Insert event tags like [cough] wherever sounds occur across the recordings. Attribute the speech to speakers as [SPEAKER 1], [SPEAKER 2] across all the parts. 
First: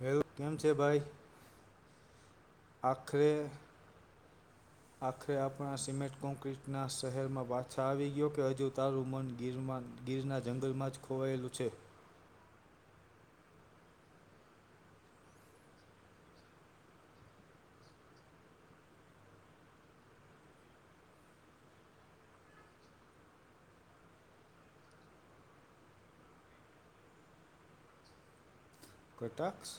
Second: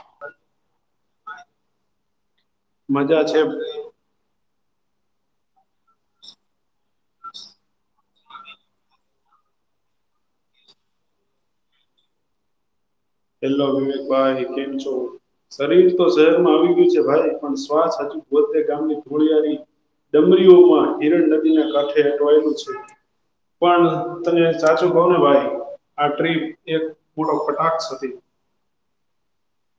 [SPEAKER 1] હેલ કેમ છે ભાઈ?
[SPEAKER 2] મજા
[SPEAKER 1] આખરે
[SPEAKER 2] છે ભાઈ.
[SPEAKER 1] આખરે આપણા સિમેન્ટ કોન્ક્રિટના શહેરમાં પાછા આવી ગયો કે હજુ તારું મન ગીર ગીરના જંગલમાં જ ખોવાયેલું છે.
[SPEAKER 2] હેલો વિવેકભાઈ, કેમ છો? શરીર તો શહેરમાં આવી ગયું છે ભાઈ પણ શ્વાસ હજુ પોતે ગામની થોડીયારી ડમરીઓમાં હિરણ નદીના કાંઠે અટવાયેલું છે. પણ તને સાચું કવને ભાઈ આ ટ્રીપ એક મોટો કટાક્ષ છે. છે.
[SPEAKER 1] કટાક્ષ!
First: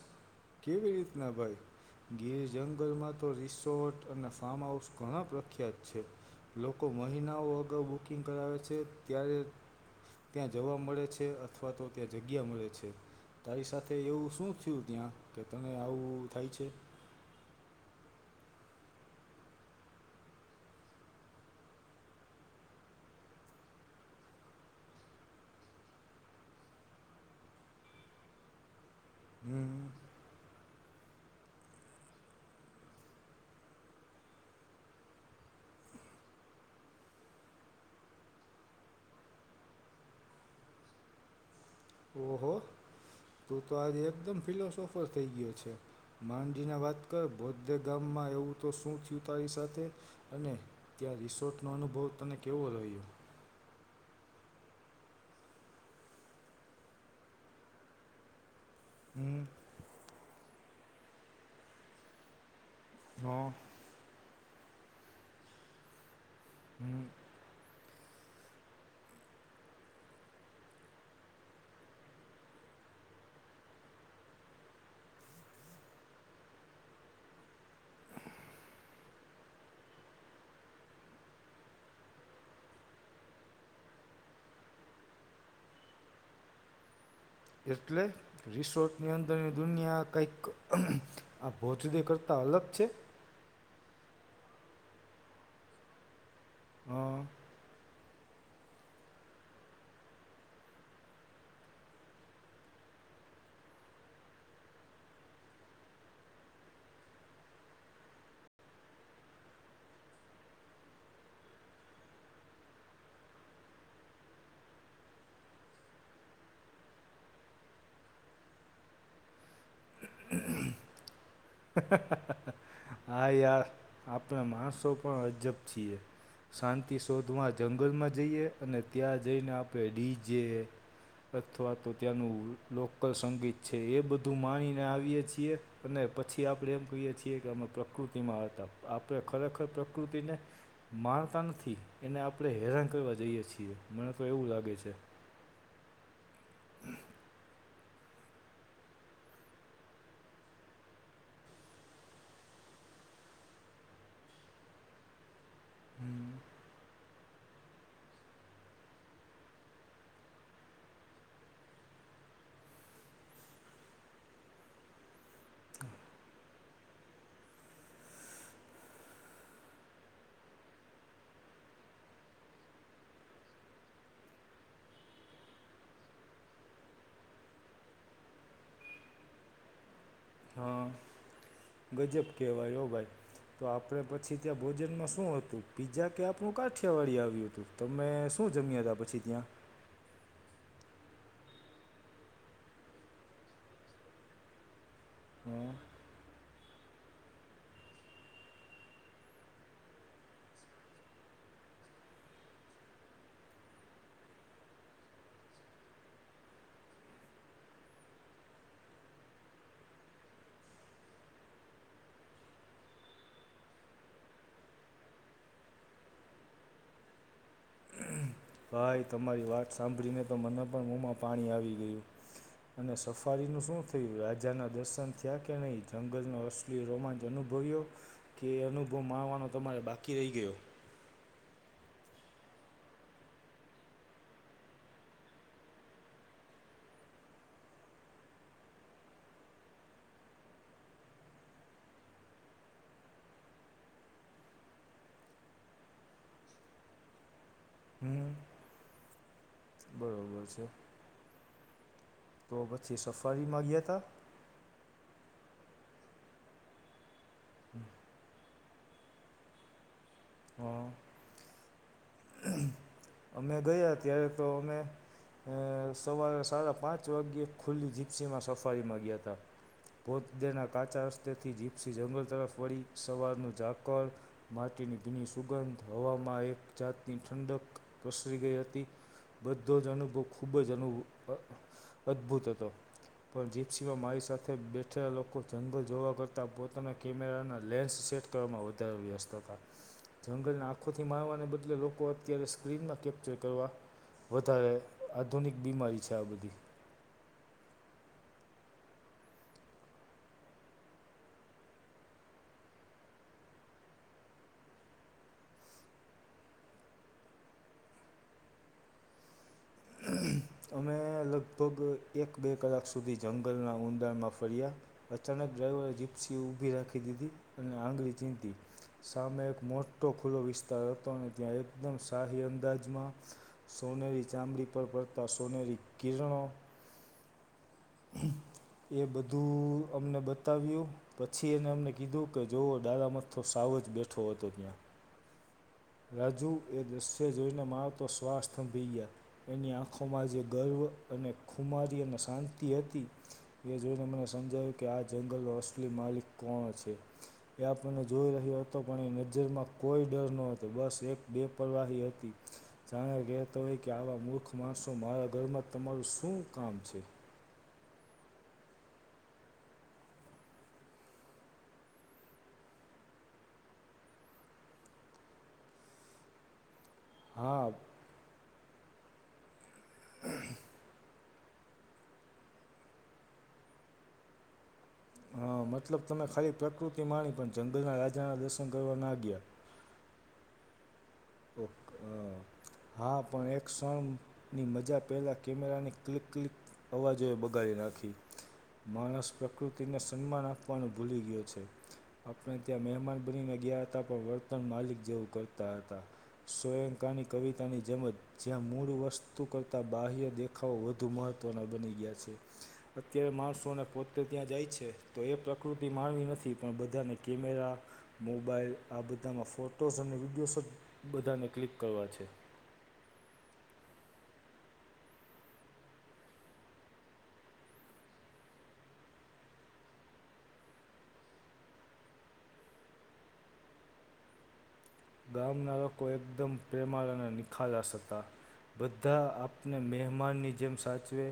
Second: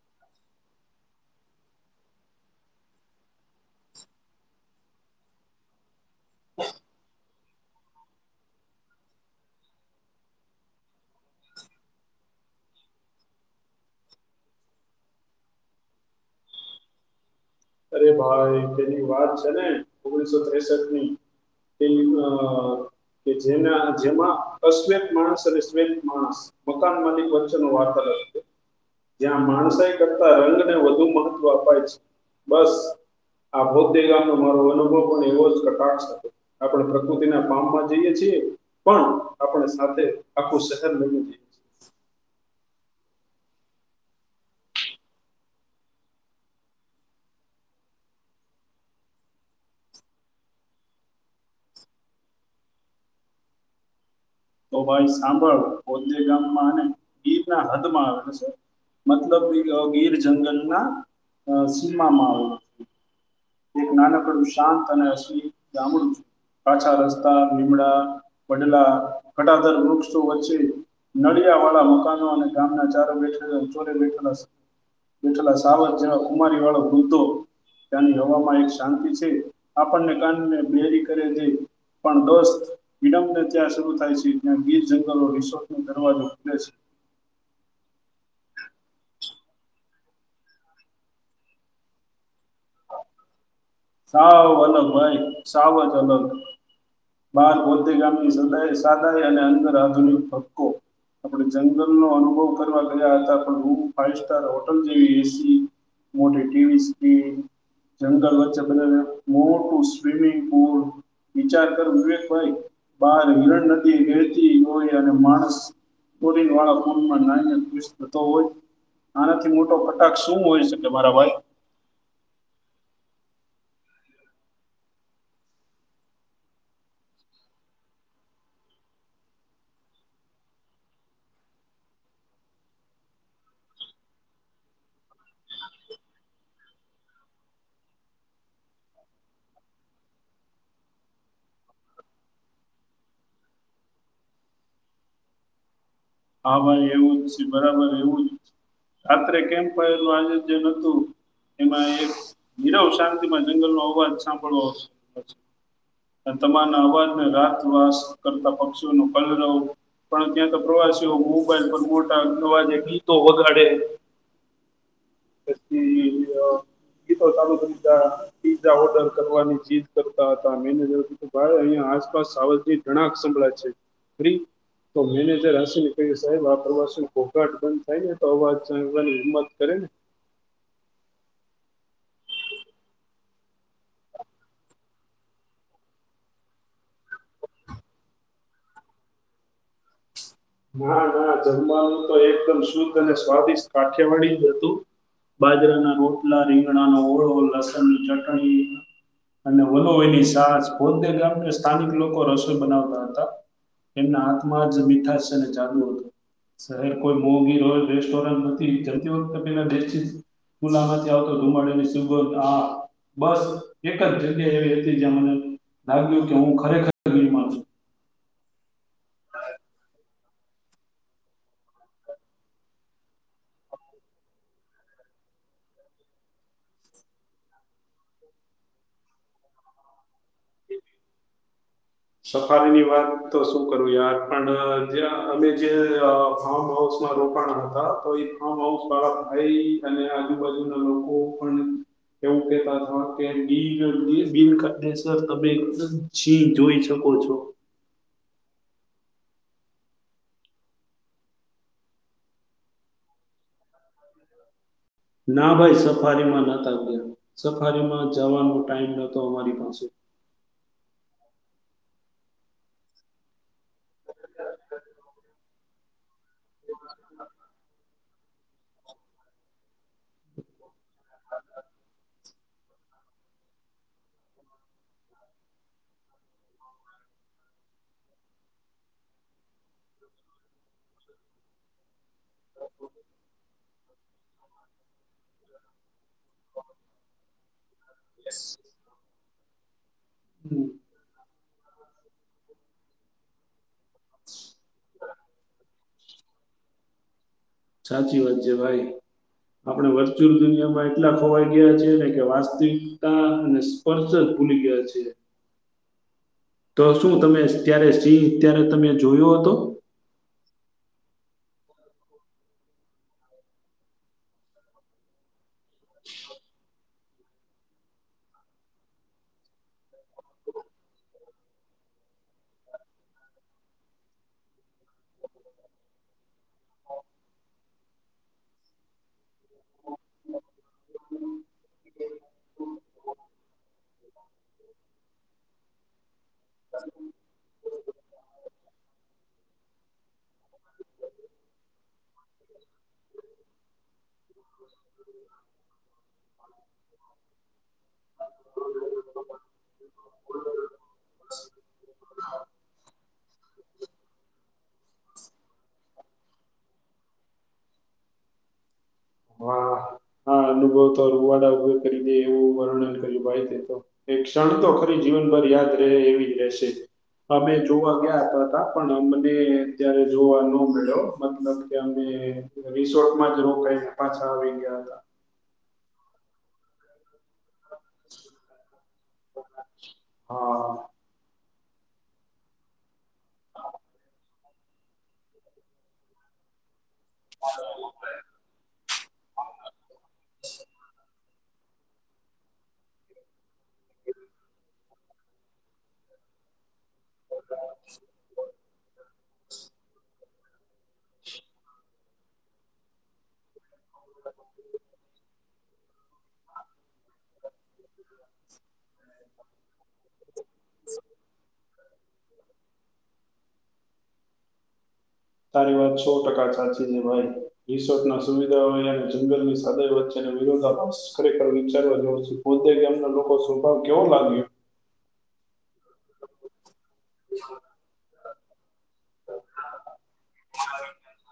[SPEAKER 1] કેવી રીતના ભાઈ? ગીર જંગલમાં તો રિસોર્ટ અને ફાર્મ હાઉસ ઘણાં પ્રખ્યાત છે. લોકો મહિનાઓ અગાઉ બુકિંગ કરાવે છે ત્યારે ત્યાં જવા મળે છે અથવા તો ત્યાં જગ્યા મળે છે તારી સાથે તે એવું શું થયું ત્યાં કે તને આવું થાય છે?
[SPEAKER 2] અરે ભાઈ પેલી વાત છે ને ઓગણીસસો ત્રેસઠની પેલી અ કે જેના જેમાં અશ્વેત માણસ અને શ્વેત માણસ મકાન મલિક વચ્ચેનો વાર્તાલાપ જ્યાં માણસ
[SPEAKER 1] હમ
[SPEAKER 2] એ કરતા રંગને વધુ મહત્વ અપાય છે. બસ આ બૌદ્ધે ગામનો મારો અનુભવ પણ એવો જ કટાક્ષ હતો. આપણે પ્રકૃતિના પામમાં જઈએ છીએ પણ આપણે સાથે આખું શહેર બની જઈએ. છીએ
[SPEAKER 1] ઓહો! તું તો આજે એકદમ ફિલોસોફર થઈ ગયો છે. માંડીને વાત કર બોદ્ધે ગામમાં એવું તો શું થયું તારી સાથે? અને ત્યાં રિસોર્ટનો અનુભવ તને કેવો રહ્યો?
[SPEAKER 2] તો ભાઈ સાંભળ બોદ્ધે ગામમાં અને ગીરના હદમાં અને શું
[SPEAKER 1] હમ
[SPEAKER 2] મતલબ કે ગીર જંગલના સીમામાં આવે.
[SPEAKER 1] હ.
[SPEAKER 2] એક નાનકડું શાંત અને અસલી ગામડું કાચા
[SPEAKER 1] હમ
[SPEAKER 2] રસ્તા, લીમડા વડલા, ઘટાધર વૃક્ષો વચ્ચે નળિયાવાળા મકાનો અને ગામના ચારો બેઠેલા ચોરે બેઠેલાં જેટલા સાવજ અને ખુમારીવાળા દૂધો હવામાં એક શાંતિ છે આપણને કાનને બેહરી કરે નઈ. પણ દોસ્ત વિડબને ત્યાં શરૂ થાય છે ત્યાં ગીર જંગલનો રિસોર્ટનો દરવાજો ખુલે છે.
[SPEAKER 1] એટલે? રિસોર્ટની અંદરની દુનિયા કંઈક આ ભોજડે કરતાં અલગ છે?
[SPEAKER 2] સાવ અલગ ભાઈ સાવ જ અલગ
[SPEAKER 1] હં
[SPEAKER 2] બાર ગોદ રે ગામની સાદાઈ અને અંદર આધુનિક હક્કો. આપણે જંગલનો અનુભવ કરવા ગયા હતાં પણ રૂમ ફાઈવ સ્ટાર હોટલ જેવી એસી મોટી ટીવી સ્ક્રીન, જંગલ વચ્ચે અને મોટું સ્વિમિંગ પૂલ. વિચાર કર વિવેકભાઈ બહાર હિરણ નદી વેહતી હોય અને માણસ કોરીવાળા પૂલમાં નાહીને ખુશ થતો હોય. આનાથી મોટો કટાક્ષ શું હોય શકે મારા ભાઈ?
[SPEAKER 1] હા યાર, આપણે માણસો પણ અજબ છીએ. શાંતિ શોધવા જંગલમાં જઈએ અને ત્યાં જઈને આપણે ડીજે અથવા તો ત્યાંનું લોકલ સંગીત છે એ બધું માણીને આવીએ છીએ. અને પછી આપણે એમ કહીએ છીએ કે અમે પ્રકૃતિમાં હતા આપણે ખરેખર પ્રકૃતિને માણતા નથી એને આપણે હેરાન કરવા જઈએ છીએ મને તો એવું લાગે છે.
[SPEAKER 2] હા ભાઈ એવું જ છે બરાબર એવું જ, રાત્રે કેમ પહેલું આયોજન હતું? એમાં એક નિરવ શાંતિમાં જંગલનો અવાજ સાંભળવો. અને તમારના અવાજને રાતવાસ કરતાં પક્ષીઓનું કલરવ પણ ત્યાં તો પ્રવાસ મોબાઈલ પર મોટા અવાજે ગીતો વગાડે. તેથી અ ગીતો ચાલુ થઈ જા. પીઝા ઓર્ડર કરવાની જીદ કરતા હતા મેનેજર હત ભાઈ અહીંયા આસપાસ સાવલજી ઘણા સંભળાય છે ફ તો મેનેજર આસીને કહ્યું સાહેબ આ પ્રવાસનું ઘોંઘાટ બંધ થાય ને તો અવાજ જાણવાની હિંમત કરે ને
[SPEAKER 1] હા ગજબ કહેવાયયો ભાઈ તો આપણે પછી ત્યાં ભોજનમાં શું હતું પીઝા કે આપણું કાઠિયાવાડી આવ્યું હતું? તમે શું જમ્યા હતા પછી ત્યાં?
[SPEAKER 2] ના ના જમવાનું તો એકદમ શુદ્ધ અને સ્વાદિષ્ટ કાઠિયાવાડી જ હતું
[SPEAKER 1] હા
[SPEAKER 2] બાજરાના રોટલા, રીંગણાનો ઓળ, લસણ ચટણી અને વલો એની છાસ પોતે ગામ સ્થાનિક લોકો રસોઈ બનાવતા હતા. એમના હાથમાં જ મીઠા છે અને જાદુ હતું. શહેર કોઈ મોગી રોયલ રેસ્ટોરન્ટ નથી જતી વખતે પેલા બે કુલામાં આવતો ધુમાડની સુગોધ હા બસ એક જ જગ્યા એવી હતી જયા મને લાગ્યું કે હું ખરેખર મા છે,
[SPEAKER 1] ભાઈ તમારી વાત સાંભળીને પણ મને પણ મોમાં પાણી આવી ગયું. અને સફારીનું શું થયું રાજા ના દર્શન થયા કે નહી જંગલનો એટલી રોમાંચ અનુભવ્યો કે એ અનુભવ માણવાનો તમારે બાકી રહી ગયો?
[SPEAKER 2] સફારીની વાત તો શું કરું યાર પણ જે અમે જે ફારમ હાઉસ રોકાણા હતા તો ફાર્મ હાઉસ વાળા ભાઈ અને આજુબાજુના લોકો પણ એવું કેતા કે. [unintelligible] [inaudible] છો.
[SPEAKER 1] હમ છે તો પછી સફારીમાં ગયા તા?
[SPEAKER 2] ના ભાઈ સફારીમાં નતા ગયા સફારીમાં જવાનો ટાઈમ નતો અમારી પાસે
[SPEAKER 1] હા અમે ગયા ત્યારે તો અમે અ સવારે સાડા પાંચ વાગ્યે ખુલ્લી જીપ્સીમાં સફારી માગયા હતા. ભોતદેના કાચા રસ્તેથી જીપસી જંગલ તરફ વળી સવારનું ઝાકર માટીની ભીની સુગંધ હવામાં એક જાતની ઠંડક પ્રસરી ગઈ હતી. બધો જ અનુભવ ખૂબ જ અનુ અદભુત હતો પણ જે, સિવાય મારી સાથે બેઠેલા લોકો જંગલ જોવા કરતા પોતાના કેમેરાના લેન્સ સેટ [inaudible] વ્યવસ્થ હતા.
[SPEAKER 2] હમ,
[SPEAKER 1] જંગલને આંખોથી માણવાને બદલે લોકો અત્યારે સ્ક્રીનમાં કેપ્ચર કરવા, વધારે આધુનિક બીમારી છે આ બધી.
[SPEAKER 2] સાચી વાત છે ભાઈ. આપણે વર્ચ્યુઅલ દુનિયામાં એટલા ખોવાઈ ગયા છેએ ને કે વાસ્તવિકતા અને પર્ચદ ભુલે ગયા છે. તો શું તમે ત્યારે સિંહ ત્યારે તમે જોયો હતો?
[SPEAKER 1] અમે લગભગ એક બે કલાક સુધી જંગલના ઊંડાણમાં ફર્યા. અચાનક ડ્રાઈવરે જીપ્સી ઉભી રાખી દીધી અને આંગળી ચીંધી. સામે એક મોટો ખુલ્લો વિસ્તાર હતો અને ત્યાં એકદમ સહી અંદાજમાં સોનેરી ચામડી પર પડતા સોનેરી કિરણો, એ બધું અમને બતાવ્યું. પછી એને એમને કીધું કે જોઓ દાદા મથથો સાવ જ બેઠો હતો ત્યાં. રાજુ એ દૃશ્ય જોઈને મારતો શ્વાસ થંભી ગયા. એની આંખોમાં જે ગર્વ અને ખુમારી અને શાંતિ હતી. એ જોઈને મને સમજાવ્યું કે આ જંગલ અસ્લી માલિક કોણ છે? એ આપણને જોઈ રહ્યો હતો પણ એ નજરમાં કોઈ ડર નતો. તો બસ એક બેપવાહી હતી. જાયા કેતા હોય કે આવા મૂખ માયસો માયા ઘયમાં તમારુ શું કામ છે?
[SPEAKER 2] હા વવતર રુવાટા ઊભુ કરી દે, એવું વર્ણન કર્યું ભાઈ તે તો. એક ક્ષણ તો ખરી જીવનભર યાદ રહે એવી જ રહેશે. આપડે
[SPEAKER 1] હા
[SPEAKER 2] જોવા ગ્યા તા હતા પણ અમને ત્યારે જોવા ન મળ્યો. મતલબ કે અમે રિસોટમાં જવું કઈ ને પાછા આવી ગીયા તા.
[SPEAKER 1] હા મતલબ, તમે ખાલી પ્રકૃતિ માણી પણ જંગલના રાજા દસન કયવા ના ગયા.
[SPEAKER 2] હા.
[SPEAKER 1] [unintelligible] હા પણ એક ક્સણની મજા પેલાં કેમેરાની ક્લિક ક્લિક અવાજોએ બગાયી નાખી. માણસ પ્રકુતિને સન્માન આપવાનું ભૂલી ગયો છે. આપણે ત્યાં મહેમાન બનીને ગીયા તા પણ વર્તન માલિક જેવું કરતા હતા. સોયંકાની કવિતાની જેમજ જ્યાં મૂળ વસ્તુ કરતાં બાહ્ય દેખ ખાવ વધુ મહત્વના બની ગીયા છે. અત્યારે માયસોને પોતે ત્યાં જાય છે તો એ પ્રકૃતિ માણવીની નથી પણ બધાને કેમેયા મોબાઈલ આ બધામાં ફોટોઝ અને વિડીયોઝ જ બધાને ક્લિક કયવા છે.
[SPEAKER 2] તારી વાત સો ટકા ચાછી છે ભાય. રિસોર્ટ ના સુવિધાઓ અને જંગલની સગાઈ વચ્ચે વિરોધાભાસ ખરેખર વિચારવા જેવો છે. [unintelligible] લોકો સ્ભાવ કેવો લા
[SPEAKER 1] ગામના લોકો એકદમ પ્રેમાળ અને નિખાલાસ હતા. બધા આપને મહેમાનની જેમ સાચવે.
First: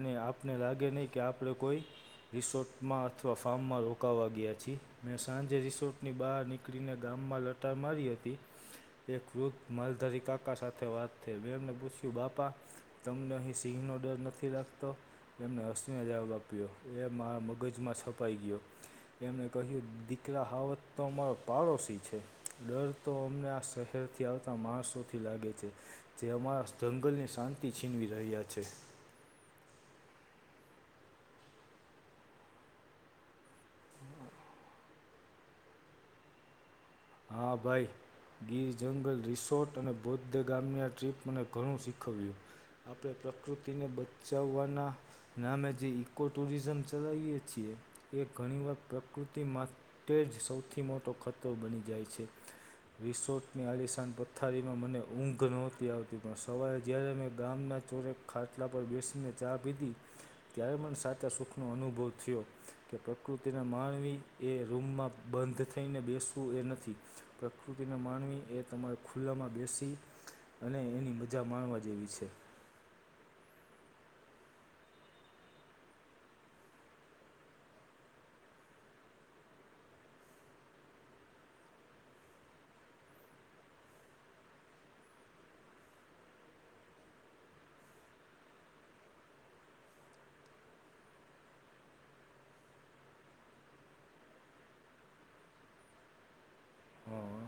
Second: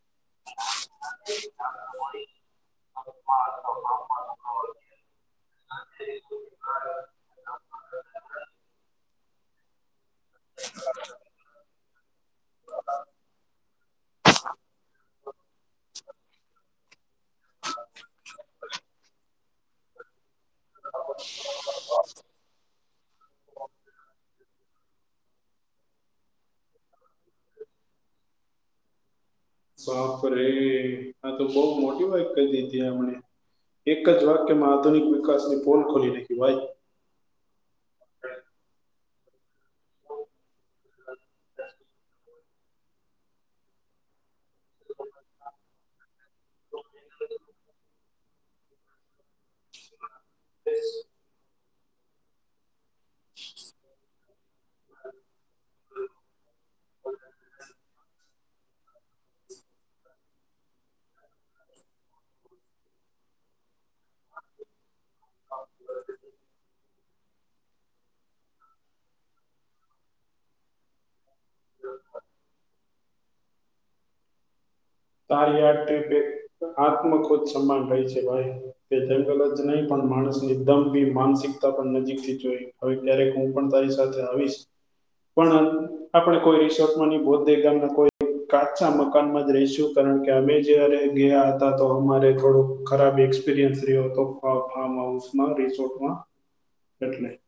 [SPEAKER 1] અને આપને લાગે નઈ કે આપડે કોઈ રિસોટમાં અથવા ફામમા રોકાવા ગીયા છે. મેં સાંજે રિસોટની બહાર નીક ક્ળીને ગામમાં લટાર મારી હતી, તે કૃત માલધારી કાકા સાથે વાત થઈ. મે એમને પૂછ્યું, બાપા તમને અહીં સિંહ નો ડર નથી લાગતો? એમને હસીને જવાબ આપ્યો એ માયા મગજમાં છપાઈ ગીયો. એમને કહ્યું, દીકરા હાવત તો અમાયો પાડોશી છે. ડર તો અમને આ શહેયથી આવતા માયસોથી લાગે છે. જે અમાયા જંગલની શાંતિ છીનવી રહ્યા છે.
[SPEAKER 2] બાપ રે! આતો બોઉ મોટી વાય કઈ દીધી એમણે. એક જ વાક્યમાં આધુનિક વિકાસની પોલ ખોલી નાયખી ભઈ.
[SPEAKER 1] હા ભાઈ. ગીર જંગલ, રિસોટ અને બૌદ્ધ ગામની આ ટ્રીપ મને ઘણું શીખવ્યું. આપણે પ્રકૃતિને બચ્ચાવવાના નામે જે ઈકો ટુરિઝમ ચલાવીએ છીએ. એ ઘણી વાર પ્રકૃતિમાં તે જ સૌથી મોટો ખતયો બની જાય છે. રિસોટની આલિસાન પથ્થારીમાં મને ઊંઘ નોતી આવતી, પણ સવારે જ્યારે મેં ગામના ચોરે ખાટલા પર બેસીને ચા પીધી. ત્યાયે મને સાચા સુખનો અનુભવ થિયો કે પ્રકૃતિને માણવી એ રૂમમાં બંધ થઈને બેસવું એ ન થી, પ્રકૃતિને માણવી એ તમારે ખુલ્લામાં બેસી અને એની મજા માણવા જેવી છે.
[SPEAKER 2] તારી [unintelligible] આત્મ ખોદ સન્માન રેય છે ભાઈ. તે જંગલ જ નહીં પણ માણસની ધમતી માનસિકતા પણ નજીક થી જોઈ. અવે ક્યારેક હું પણ તારી સાથે આવીસ. પણ આપણેે કોઈ રિસોટમાં ની બોદ્ધે ગામના કોઈ કાચા મકાનમાં જ રહીશું. કારણ કે અમે જયારે ગીયા તા, તો અમારે થોડુંક ખરાબ એક્સપિરિયન્સ રીયો તો. ફા ફાર્મ હાઉસમાં રિસોર્ટમાં એટલે
[SPEAKER 1] હં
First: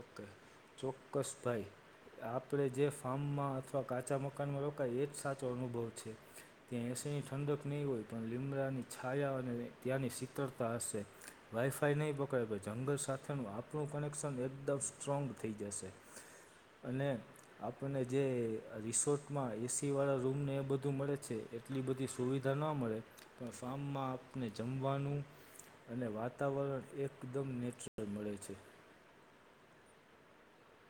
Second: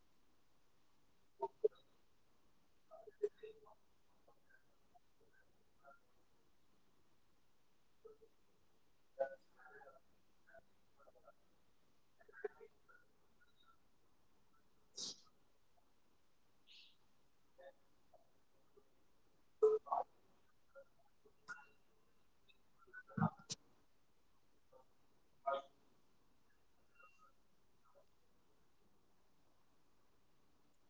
[SPEAKER 1] ઓકે ચોક્કસ ભાઈ. આપણે જે ફાર્મમાં અથવા કાચા મકાનમાં રોકાય એ જ સાચો અનુભવ છે. ત્યાં એસીની ઠંડક નઈ હોય પણ લીમડાની છાયા અને ત્યાંની શીતળતા હશે. વાઈફાઈ નહીં પકડાય પણ જંગલ સાથેનું આપણું કનેક્શન એક એકદમ સ્ટ્રોંગ થઈ જાશે. અને આપણને જે રિસોર્ટમાં એસીવાળા રૂમને એ બધું મળે છે. એ એટલી બધી સુવિધા ના મળે. પણ ફાર્મમાં આપને જમવાનું અને વાતાવરણ એકદમ નેચરલ મળે છે.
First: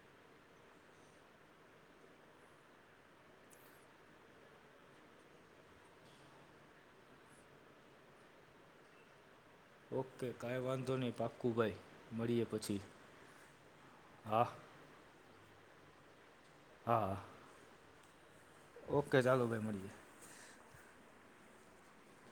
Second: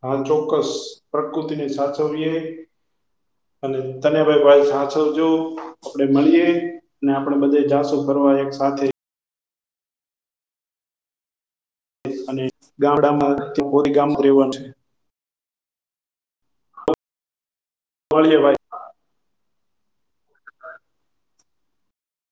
[SPEAKER 2] હા ચોક્કસ પ્રકૃતિને સાચવીએ. અને તન્યાભાઈ ભાઈ સાચવજો. આપડે મળીએ. ને આપડે બધે જાશું ફરવા એક સાથે.
[SPEAKER 1] ઓકે કાંઈ વાંધો નહી પાક્કું ભાઈ.
[SPEAKER 2] અને
[SPEAKER 1] મળીએ પછી
[SPEAKER 2] ગામડામાં ગામમાં
[SPEAKER 1] હા
[SPEAKER 2] રેવાનું છે.
[SPEAKER 1] હા
[SPEAKER 2] મલીએ ભાઈ.
[SPEAKER 1] ઓકે ચાલો ભાઈ મળીએ.